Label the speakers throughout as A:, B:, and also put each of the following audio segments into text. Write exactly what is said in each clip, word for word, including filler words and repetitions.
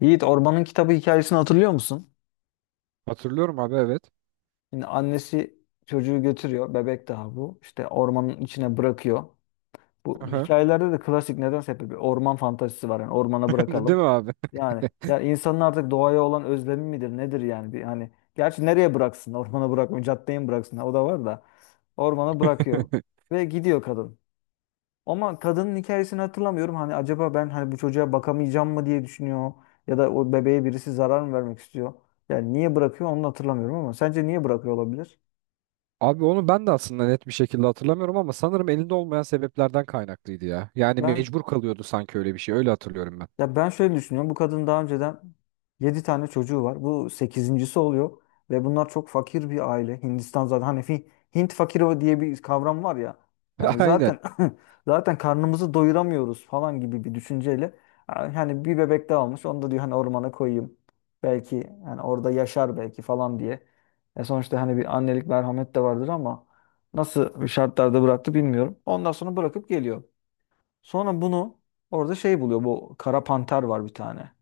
A: Yiğit Orman'ın kitabı hikayesini hatırlıyor musun?
B: Hatırlıyorum abi, evet.
A: Yine annesi çocuğu götürüyor. Bebek daha bu. İşte ormanın içine bırakıyor. Bu
B: Aha.
A: hikayelerde de klasik nedense hep bir orman fantazisi var. Yani ormana bırakalım.
B: Değil mi abi?
A: Yani ya insanın artık doğaya olan özlemi midir nedir yani? Bir, hani gerçi nereye bıraksın? Ormana bırakmıyor. Caddeye mi bıraksın? O da var da. Ormana bırakıyor. Ve gidiyor kadın. Ama kadının hikayesini hatırlamıyorum. Hani acaba ben hani bu çocuğa bakamayacağım mı diye düşünüyor. Ya da o bebeğe birisi zarar mı vermek istiyor. Yani niye bırakıyor onu da hatırlamıyorum ama sence niye bırakıyor olabilir?
B: Abi, onu ben de aslında net bir şekilde hatırlamıyorum ama sanırım elinde olmayan sebeplerden kaynaklıydı ya. Yani
A: Ben
B: mecbur kalıyordu sanki, öyle bir şey. Öyle hatırlıyorum ben.
A: Ya ben şöyle düşünüyorum. Bu kadın daha önceden yedi tane çocuğu var. Bu sekizincisi oluyor ve bunlar çok fakir bir aile. Hindistan zaten hani fi- Hint fakiri diye bir kavram var ya. Hani
B: Aynen.
A: zaten zaten karnımızı doyuramıyoruz falan gibi bir düşünceyle hani bir bebek daha almış. Onu da diyor hani ormana koyayım. Belki hani orada yaşar belki falan diye. E sonuçta hani bir annelik merhamet de vardır ama nasıl şartlarda bıraktı bilmiyorum. Ondan sonra bırakıp geliyor. Sonra bunu orada şey buluyor. Bu kara panter var bir tane.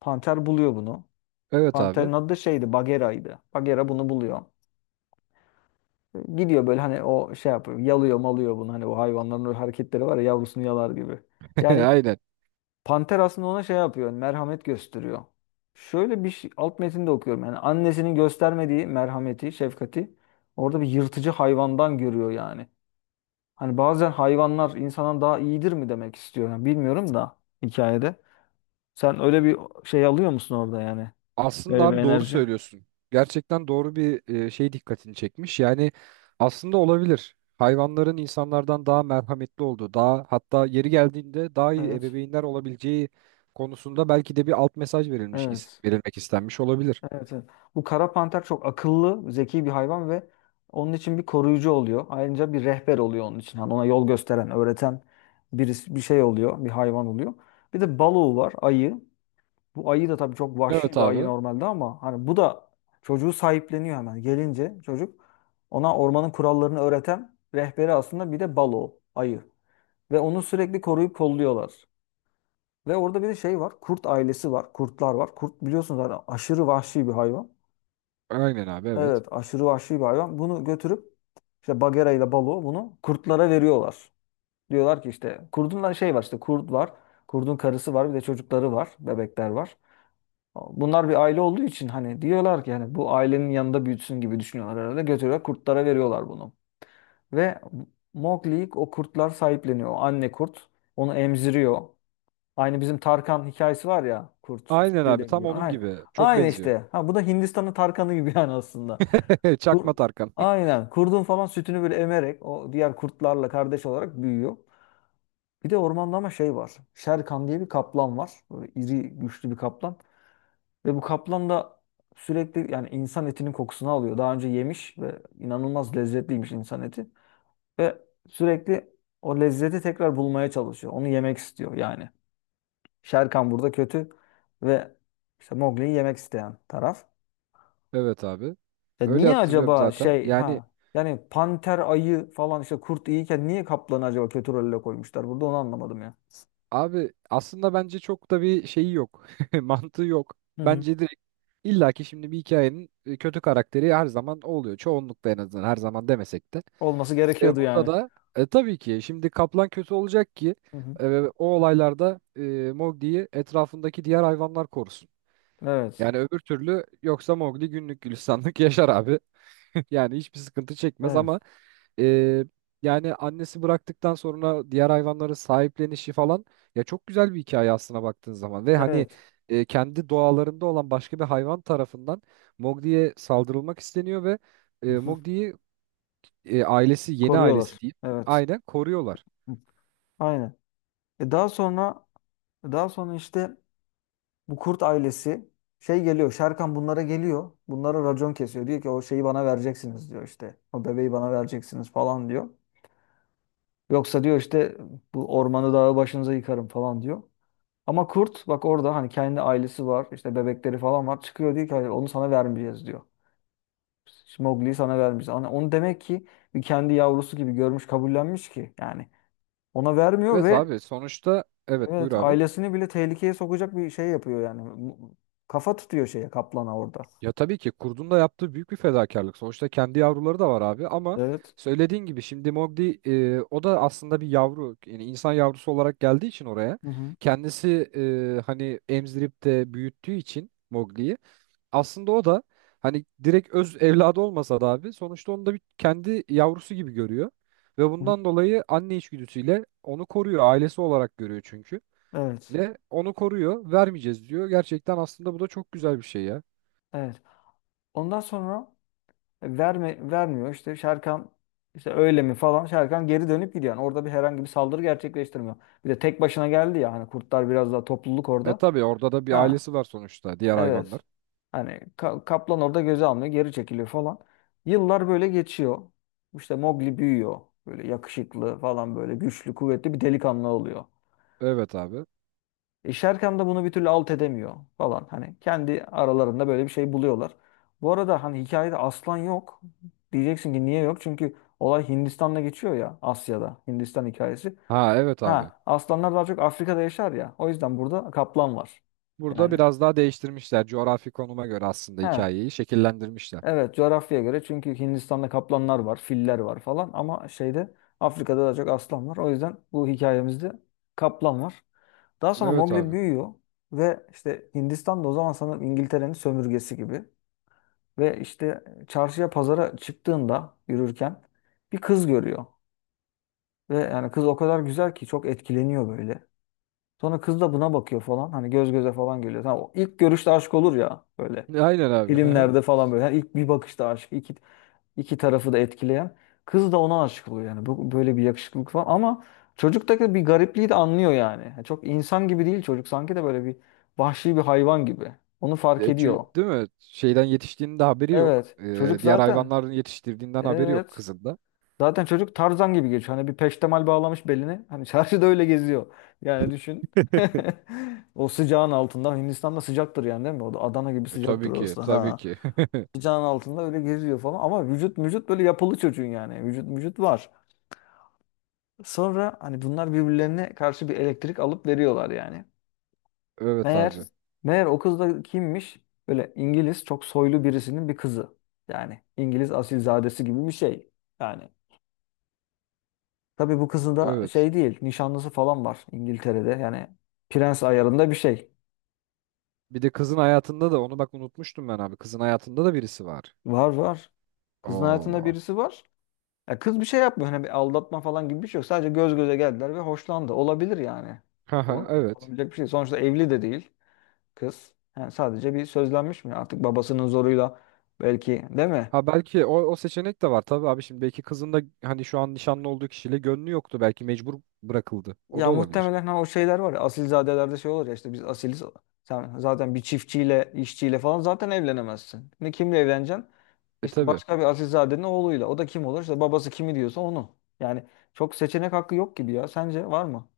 A: Panter buluyor bunu.
B: Evet abi.
A: Panterin adı da şeydi Bagheera'ydı. Bagheera bunu buluyor. Gidiyor böyle hani o şey yapıyor. Yalıyor malıyor bunu. Hani o hayvanların o hareketleri var ya yavrusunu yalar gibi. Yani
B: Aynen.
A: panter aslında ona şey yapıyor. hani merhamet gösteriyor. Şöyle bir şey, alt metinde okuyorum. Yani annesinin göstermediği merhameti, şefkati orada bir yırtıcı hayvandan görüyor yani. Hani bazen hayvanlar insandan daha iyidir mi demek istiyor. Yani bilmiyorum da hikayede. Sen öyle bir şey alıyor musun orada yani?
B: Aslında
A: Öyle bir
B: abi, doğru
A: enerji.
B: söylüyorsun. Gerçekten doğru bir e, şey, dikkatini çekmiş. Yani aslında olabilir. Hayvanların insanlardan daha merhametli olduğu, daha hatta yeri geldiğinde daha iyi
A: Evet.
B: ebeveynler olabileceği konusunda belki de bir alt mesaj verilmiş,
A: Evet.
B: verilmek istenmiş olabilir.
A: Evet. evet. Bu kara panter çok akıllı, zeki bir hayvan ve onun için bir koruyucu oluyor. Ayrıca bir rehber oluyor onun için. Hani ona yol gösteren, öğreten birisi, bir şey oluyor, bir hayvan oluyor. Bir de balığı var, ayı. Bu ayı da tabii çok
B: Evet
A: vahşi bir ayı
B: abi.
A: normalde ama hani bu da çocuğu sahipleniyor hemen. Gelince çocuk ona ormanın kurallarını öğreten rehberi aslında bir de balığı, ayı. Ve onu sürekli koruyup kolluyorlar. Ve orada bir de şey var. Kurt ailesi var. Kurtlar var. Kurt biliyorsunuz zaten aşırı vahşi bir hayvan.
B: Aynen abi, evet.
A: Evet, aşırı vahşi bir hayvan. Bunu götürüp işte Bagheera ile Balu bunu kurtlara veriyorlar. Diyorlar ki işte kurdun da şey var işte kurt var. Kurdun karısı var bir de çocukları var. Bebekler var. Bunlar bir aile olduğu için hani diyorlar ki hani bu ailenin yanında büyütsün gibi düşünüyorlar herhalde. Götürüyorlar kurtlara veriyorlar bunu. Ve Mowgli'yi o kurtlar sahipleniyor. O anne kurt onu emziriyor. Aynı bizim Tarkan hikayesi var ya kurt
B: Aynen abi,
A: ile
B: tam
A: büyüyor.
B: onun
A: Ay-
B: gibi. Çok
A: Aynı
B: benziyor.
A: işte. Ha, bu da Hindistan'ın Tarkan'ı gibi yani aslında.
B: Çakma
A: Kur,
B: Tarkan.
A: aynen. Kurdun falan sütünü böyle emerek o diğer kurtlarla kardeş olarak büyüyor. Bir de ormanda ama şey var. Şerkan diye bir kaplan var. Böyle iri güçlü bir kaplan. Ve bu kaplan da sürekli yani insan etinin kokusunu alıyor. Daha önce yemiş ve inanılmaz lezzetliymiş insan eti. Ve sürekli o lezzeti tekrar bulmaya çalışıyor. Onu yemek istiyor yani. Şerkan burada kötü ve işte Mowgli'yi yemek isteyen taraf.
B: Evet abi.
A: Ya
B: Öyle
A: niye
B: hatırlıyorum
A: acaba
B: zaten.
A: şey
B: Yani
A: ha yani panter ayı falan işte kurt iyiyken niye kaplanı acaba kötü rolle koymuşlar? Burada onu anlamadım ya.
B: abi, aslında bence çok da bir şeyi yok. Mantığı yok.
A: Hı hı.
B: Bence direkt illaki şimdi bir hikayenin e, kötü karakteri her zaman o oluyor. Çoğunlukla, en azından her zaman demesek de.
A: Olması
B: E,
A: gerekiyordu
B: burada
A: yani.
B: da e, tabii ki şimdi kaplan kötü olacak ki
A: Hı hı.
B: e, o olaylarda e, Mowgli'yi etrafındaki diğer hayvanlar korusun.
A: Evet.
B: Yani öbür türlü yoksa Mowgli günlük gülistanlık yaşar abi. Yani hiçbir sıkıntı çekmez ama
A: Evet.
B: e, yani annesi bıraktıktan sonra diğer hayvanların sahiplenişi falan ya, çok güzel bir hikaye aslına baktığın zaman. Ve hani
A: Evet.
B: e, kendi doğalarında olan başka bir hayvan tarafından Mowgli'ye saldırılmak isteniyor ve e,
A: Hı hı.
B: Mowgli'yi e, ailesi, yeni ailesi
A: Koruyorlar.
B: diyeyim,
A: Evet.
B: aynen koruyorlar.
A: Hı. Aynen. E daha sonra daha sonra işte bu kurt ailesi şey geliyor. Şerkan bunlara geliyor. Bunlara racon kesiyor. Diyor ki o şeyi bana vereceksiniz diyor işte. O bebeği bana vereceksiniz falan diyor. Yoksa diyor işte bu ormanı dağı başınıza yıkarım falan diyor. Ama kurt bak orada hani kendi ailesi var. İşte bebekleri falan var. Çıkıyor diyor ki "Hayır, onu sana vermeyeceğiz diyor. Mowgli'yi sana vermeyeceğiz. Hani onu demek ki bir kendi yavrusu gibi görmüş kabullenmiş ki yani. Ona vermiyor
B: Evet
A: ve,
B: abi, sonuçta evet, buyur
A: evet,
B: abi.
A: ailesini bile tehlikeye sokacak bir şey yapıyor yani. Kafa tutuyor şeye kaplana orada.
B: Ya tabii ki kurdun da yaptığı büyük bir fedakarlık. Sonuçta kendi yavruları da var abi ama
A: Evet.
B: söylediğin gibi şimdi Mowgli e, o da aslında bir yavru, yani insan yavrusu olarak geldiği için oraya,
A: Hı hı.
B: kendisi e, hani emzirip de büyüttüğü için Mowgli'yi, aslında o da hani direkt öz evladı olmasa da abi, sonuçta onu da bir kendi yavrusu gibi görüyor ve
A: hı hı.
B: bundan dolayı anne içgüdüsüyle onu koruyor, ailesi olarak görüyor çünkü.
A: Evet.
B: Ne, onu koruyor, vermeyeceğiz diyor. Gerçekten aslında bu da çok güzel bir şey ya.
A: Evet. Ondan sonra e, verme, vermiyor. İşte Şerkan işte öyle mi falan. Şerkan geri dönüp gidiyor. Yani orada bir herhangi bir saldırı gerçekleştirmiyor. Bir de tek başına geldi ya. Hani kurtlar biraz daha topluluk
B: E
A: orada.
B: tabii orada da bir
A: Ha.
B: ailesi var sonuçta, diğer hayvanlar.
A: Evet. Hani ka- kaplan orada göze almıyor. Geri çekiliyor falan. Yıllar böyle geçiyor. İşte Mowgli büyüyor. Böyle yakışıklı falan böyle güçlü kuvvetli bir delikanlı oluyor.
B: Evet abi.
A: E, Şerkan da bunu bir türlü alt edemiyor falan. Hani kendi aralarında böyle bir şey buluyorlar. Bu arada hani hikayede aslan yok. Diyeceksin ki niye yok? Çünkü olay Hindistan'da geçiyor ya Asya'da. Hindistan hikayesi.
B: Ha evet abi.
A: Ha aslanlar daha çok Afrika'da yaşar ya. O yüzden burada kaplan var.
B: Burada
A: Yani.
B: biraz daha değiştirmişler, coğrafi konuma göre aslında
A: Ha
B: hikayeyi şekillendirmişler.
A: evet coğrafyaya göre çünkü Hindistan'da kaplanlar var, filler var falan ama şeyde Afrika'da daha çok aslan var. O yüzden bu hikayemizde kaplan var. Daha sonra
B: Evet
A: Mowgli
B: abi.
A: büyüyor ve işte Hindistan'da o zaman sanırım İngiltere'nin sömürgesi gibi. Ve işte çarşıya pazara çıktığında yürürken bir kız görüyor. Ve yani kız o kadar güzel ki çok etkileniyor böyle. Sonra kız da buna bakıyor falan. Hani göz göze falan geliyor. Tamam, o ilk görüşte aşk olur ya böyle.
B: E, aynen abi.
A: Filmlerde falan böyle. Yani ilk bir bakışta aşk. İki. İki tarafı da etkileyen. Kız da ona aşık oluyor yani. Bu, böyle bir yakışıklılık falan ama çocuktaki bir garipliği de anlıyor yani. Yani Çok insan gibi değil çocuk sanki de böyle bir vahşi bir hayvan gibi. Onu fark
B: E, çü-
A: ediyor.
B: değil mi? Şeyden yetiştiğinin de haberi yok.
A: Evet.
B: E,
A: Çocuk
B: diğer
A: zaten.
B: hayvanların yetiştirdiğinden haberi yok
A: Evet.
B: kızın da.
A: Zaten çocuk Tarzan gibi geçiyor. Hani bir peştemal bağlamış beline. Hani çarşıda öyle geziyor. Yani düşün. O sıcağın altında. Hindistan'da sıcaktır yani değil mi? O da Adana gibi
B: E, tabii
A: sıcaktır
B: ki,
A: orası.
B: tabii
A: Ha.
B: ki.
A: Sıcağın altında öyle geziyor falan. Ama vücut vücut böyle yapılı çocuğun yani. Vücut vücut var. Sonra hani bunlar birbirlerine karşı bir elektrik alıp veriyorlar yani.
B: Evet
A: Meğer
B: abi.
A: meğer o kız da kimmiş? Böyle İngiliz çok soylu birisinin bir kızı. Yani İngiliz asilzadesi gibi bir şey. Yani tabii bu kızın da
B: Evet.
A: şey değil, nişanlısı falan var İngiltere'de. Yani prens ayarında bir şey.
B: Bir de kızın hayatında da, onu bak unutmuştum ben abi. Kızın hayatında da birisi var.
A: Var var. Kızın hayatında
B: Oo.
A: birisi var. Ya kız bir şey yapmıyor. Hani bir aldatma falan gibi bir şey yok. Sadece göz göze geldiler ve hoşlandı. Olabilir yani.
B: Haha,
A: Olamayacak,
B: evet.
A: olabilecek bir şey. Sonuçta evli de değil. kız. Yani sadece bir sözlenmiş mi? Artık babasının zoruyla belki değil mi?
B: Ha belki o, o seçenek de var tabii abi. Şimdi belki kızın da hani şu an nişanlı olduğu kişiyle gönlü yoktu, belki mecbur bırakıldı. O da
A: Ya
B: olabilir.
A: muhtemelen ha o şeyler var ya asilzadelerde şey olur ya işte biz asiliz. Sen zaten bir çiftçiyle, işçiyle falan zaten evlenemezsin. Ne kimle evleneceksin?
B: E
A: İşte
B: tabii.
A: başka bir asilzadenin oğluyla. O da kim olur? İşte babası kimi diyorsa onu. Yani çok seçenek hakkı yok gibi ya. Sence var mı?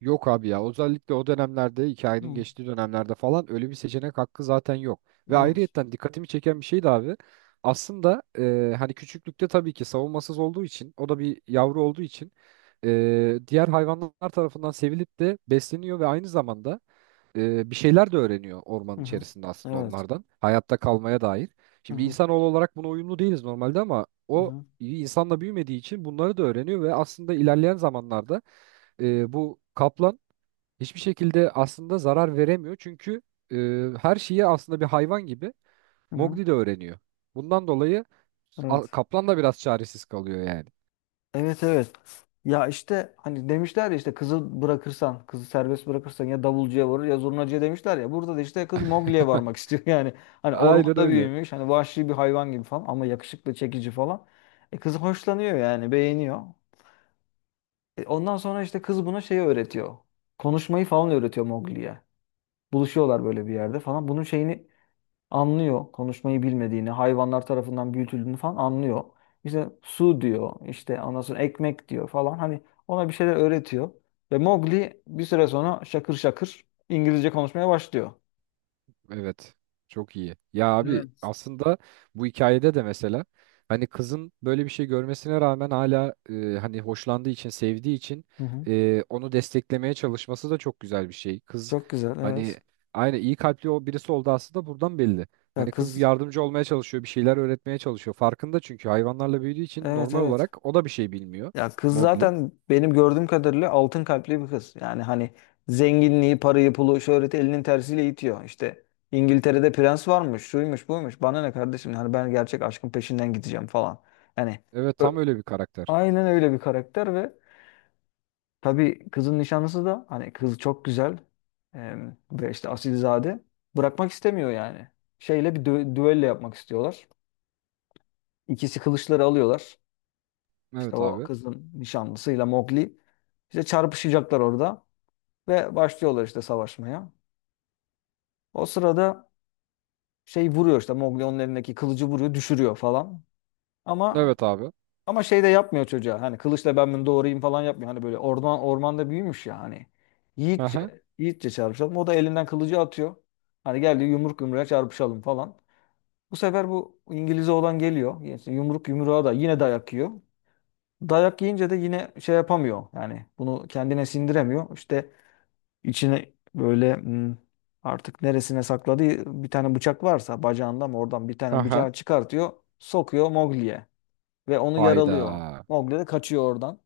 B: Yok abi ya, özellikle o dönemlerde, hikayenin
A: Hı.
B: geçtiği dönemlerde falan öyle bir seçenek hakkı zaten yok. Ve
A: Evet.
B: ayrıyetten dikkatimi çeken bir şey de abi, aslında e, hani küçüklükte tabii ki savunmasız olduğu için, o da bir yavru olduğu için e, diğer hayvanlar tarafından sevilip de besleniyor ve aynı zamanda e, bir şeyler de öğreniyor ormanın
A: Hı hı.
B: içerisinde, aslında
A: Evet.
B: onlardan. Hayatta kalmaya dair.
A: Hı
B: Şimdi
A: hı.
B: insanoğlu olarak buna uyumlu değiliz normalde ama
A: Hı
B: o
A: hı.
B: iyi insanla büyümediği için bunları da öğreniyor ve aslında ilerleyen zamanlarda e, bu kaplan hiçbir şekilde aslında zarar veremiyor. Çünkü e, her şeyi aslında bir hayvan gibi
A: Hı hı.
B: Mowgli de öğreniyor. Bundan dolayı a-
A: Evet.
B: kaplan da biraz çaresiz kalıyor yani.
A: Evet evet. Ya işte hani demişler ya işte kızı bırakırsan, kızı serbest bırakırsan ya davulcuya varır ya zurnacıya demişler ya. Burada da işte kız mogliye varmak istiyor. Yani hani
B: Aynen
A: ormanda
B: öyle.
A: büyümüş, hani vahşi bir hayvan gibi falan ama yakışıklı, çekici falan. E kız hoşlanıyor yani, beğeniyor. E ondan sonra işte kız buna şeyi öğretiyor. Konuşmayı falan öğretiyor mogliye. Buluşuyorlar böyle bir yerde falan. Bunun şeyini anlıyor konuşmayı bilmediğini, hayvanlar tarafından büyütüldüğünü falan anlıyor. İşte su diyor, işte ondan sonra ekmek diyor falan. Hani ona bir şeyler öğretiyor. Ve Mowgli bir süre sonra şakır şakır İngilizce konuşmaya başlıyor.
B: Evet. Çok iyi. Ya abi,
A: Evet.
B: aslında bu hikayede de mesela hani kızın böyle bir şey görmesine rağmen hala e, hani hoşlandığı için, sevdiği için
A: Hı hı.
B: e, onu desteklemeye çalışması da çok güzel bir şey. Kız
A: Çok güzel,
B: hani
A: evet.
B: aynı iyi kalpli, o, birisi oldu aslında, buradan belli.
A: Ya
B: Hani kız bir
A: kız,
B: yardımcı olmaya çalışıyor, bir şeyler öğretmeye çalışıyor. Farkında, çünkü hayvanlarla büyüdüğü için
A: evet
B: normal
A: evet.
B: olarak o da bir şey bilmiyor.
A: Ya kız
B: Mowgli.
A: zaten benim gördüğüm kadarıyla altın kalpli bir kız. Yani hani zenginliği, parayı, pulu, şöhreti elinin tersiyle itiyor. İşte İngiltere'de prens varmış, şuymuş, buymuş. Bana ne kardeşim? Hani ben gerçek aşkın peşinden gideceğim falan. Yani
B: Evet,
A: ö-
B: tam öyle bir karakter.
A: aynen öyle bir karakter ve tabii kızın nişanlısı da hani kız çok güzel em, ve işte asilzade bırakmak istemiyor yani. Şeyle bir dü düello yapmak istiyorlar. İkisi kılıçları alıyorlar. İşte
B: Evet
A: o
B: abi.
A: kızın nişanlısıyla Mowgli işte çarpışacaklar orada ve başlıyorlar işte savaşmaya. O sırada şey vuruyor işte Mowgli onun elindeki kılıcı vuruyor, düşürüyor falan. Ama
B: Evet abi.
A: ama şey de yapmıyor çocuğa. Hani kılıçla ben bunu doğrayayım falan yapmıyor. Hani böyle orman ormanda büyümüş ya hani.
B: Hı hı.
A: Yiğitçe, yiğitçe çarpışalım. O da elinden kılıcı atıyor. Hani geldi yumruk yumruğa çarpışalım falan. Bu sefer bu İngiliz oğlan geliyor. Yani Yumruk yumruğa da yine dayak yiyor. Dayak yiyince de yine şey yapamıyor. Yani bunu kendine sindiremiyor. İşte içine böyle hmm, artık neresine sakladığı bir tane bıçak varsa bacağında mı oradan bir
B: Hı
A: tane
B: hı.
A: bıçağı çıkartıyor. Sokuyor Mowgli'ye ve onu
B: Hayda.
A: yaralıyor. Mowgli de kaçıyor oradan.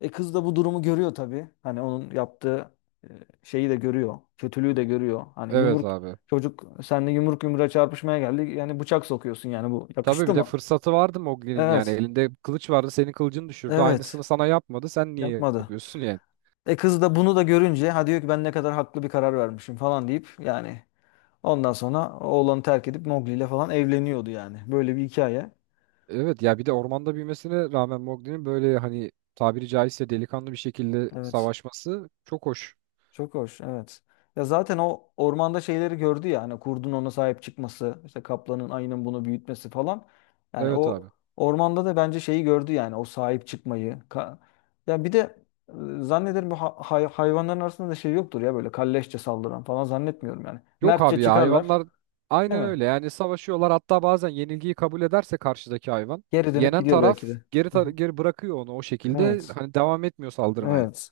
A: E kız da bu durumu görüyor tabii. Hani onun yaptığı e, şeyi de görüyor. Kötülüğü de görüyor. Hani
B: Evet
A: yumruk
B: abi.
A: çocuk seninle yumruk yumruğa çarpışmaya geldi. Yani bıçak sokuyorsun yani bu
B: Tabii
A: yakıştı
B: bir de
A: mı?
B: fırsatı vardı Mowgli'nin, yani
A: Evet.
B: elinde kılıç vardı, senin kılıcını düşürdü, aynısını
A: Evet.
B: sana yapmadı, sen niye
A: Yapmadı.
B: yapıyorsun yani.
A: E kız da bunu da görünce ha diyor ki ben ne kadar haklı bir karar vermişim falan deyip yani ondan sonra oğlanı terk edip Mowgli ile falan evleniyordu yani. Böyle bir hikaye.
B: Evet ya, bir de ormanda büyümesine rağmen Mowgli'nin böyle hani tabiri caizse delikanlı bir şekilde
A: Evet.
B: savaşması çok hoş.
A: Çok hoş. Evet. Ya zaten o ormanda şeyleri gördü ya hani kurdun ona sahip çıkması, işte kaplanın ayının bunu büyütmesi falan. Yani
B: Evet
A: o
B: abi.
A: ormanda da bence şeyi gördü yani o sahip çıkmayı. Ka- ya bir de e, zannederim bu ha- hay- hayvanların arasında da şey yoktur ya böyle kalleşçe saldıran falan zannetmiyorum yani.
B: Yok
A: Mertçe
B: abi ya,
A: çıkarlar,
B: hayvanlar
A: değil
B: aynen
A: mi?
B: öyle yani, savaşıyorlar, hatta bazen yenilgiyi kabul ederse karşıdaki hayvan,
A: Geri dönüp
B: yenen
A: gidiyor belki
B: taraf
A: de.
B: geri
A: Hı hı.
B: tar- geri bırakıyor onu, o şekilde
A: Evet.
B: hani devam etmiyor saldırmaya.
A: Evet.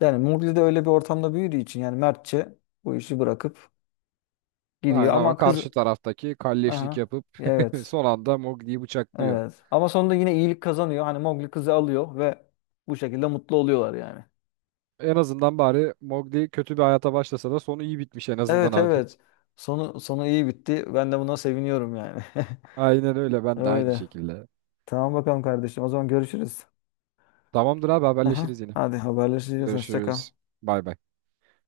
A: Yani Murli de öyle bir ortamda büyüdüğü için yani mertçe bu işi bırakıp
B: Aynen
A: gidiyor
B: ama
A: ama kız
B: karşı taraftaki kalleşlik
A: aha
B: yapıp
A: evet.
B: son anda Mowgli'yi bıçaklıyor.
A: Evet. Ama sonunda yine iyilik kazanıyor. Hani Mowgli kızı alıyor ve bu şekilde mutlu oluyorlar yani.
B: En azından bari Mowgli kötü bir hayata başlasa da sonu iyi bitmiş en azından
A: Evet
B: abi.
A: evet. Sonu sonu iyi bitti. Ben de buna seviniyorum yani.
B: Aynen öyle, ben de aynı
A: Öyle.
B: şekilde.
A: Tamam bakalım kardeşim. O zaman görüşürüz.
B: Tamamdır abi, haberleşiriz
A: Aha.
B: yine.
A: Hadi haberleşeceğiz. Hoşça kal.
B: Görüşürüz. Bay bay.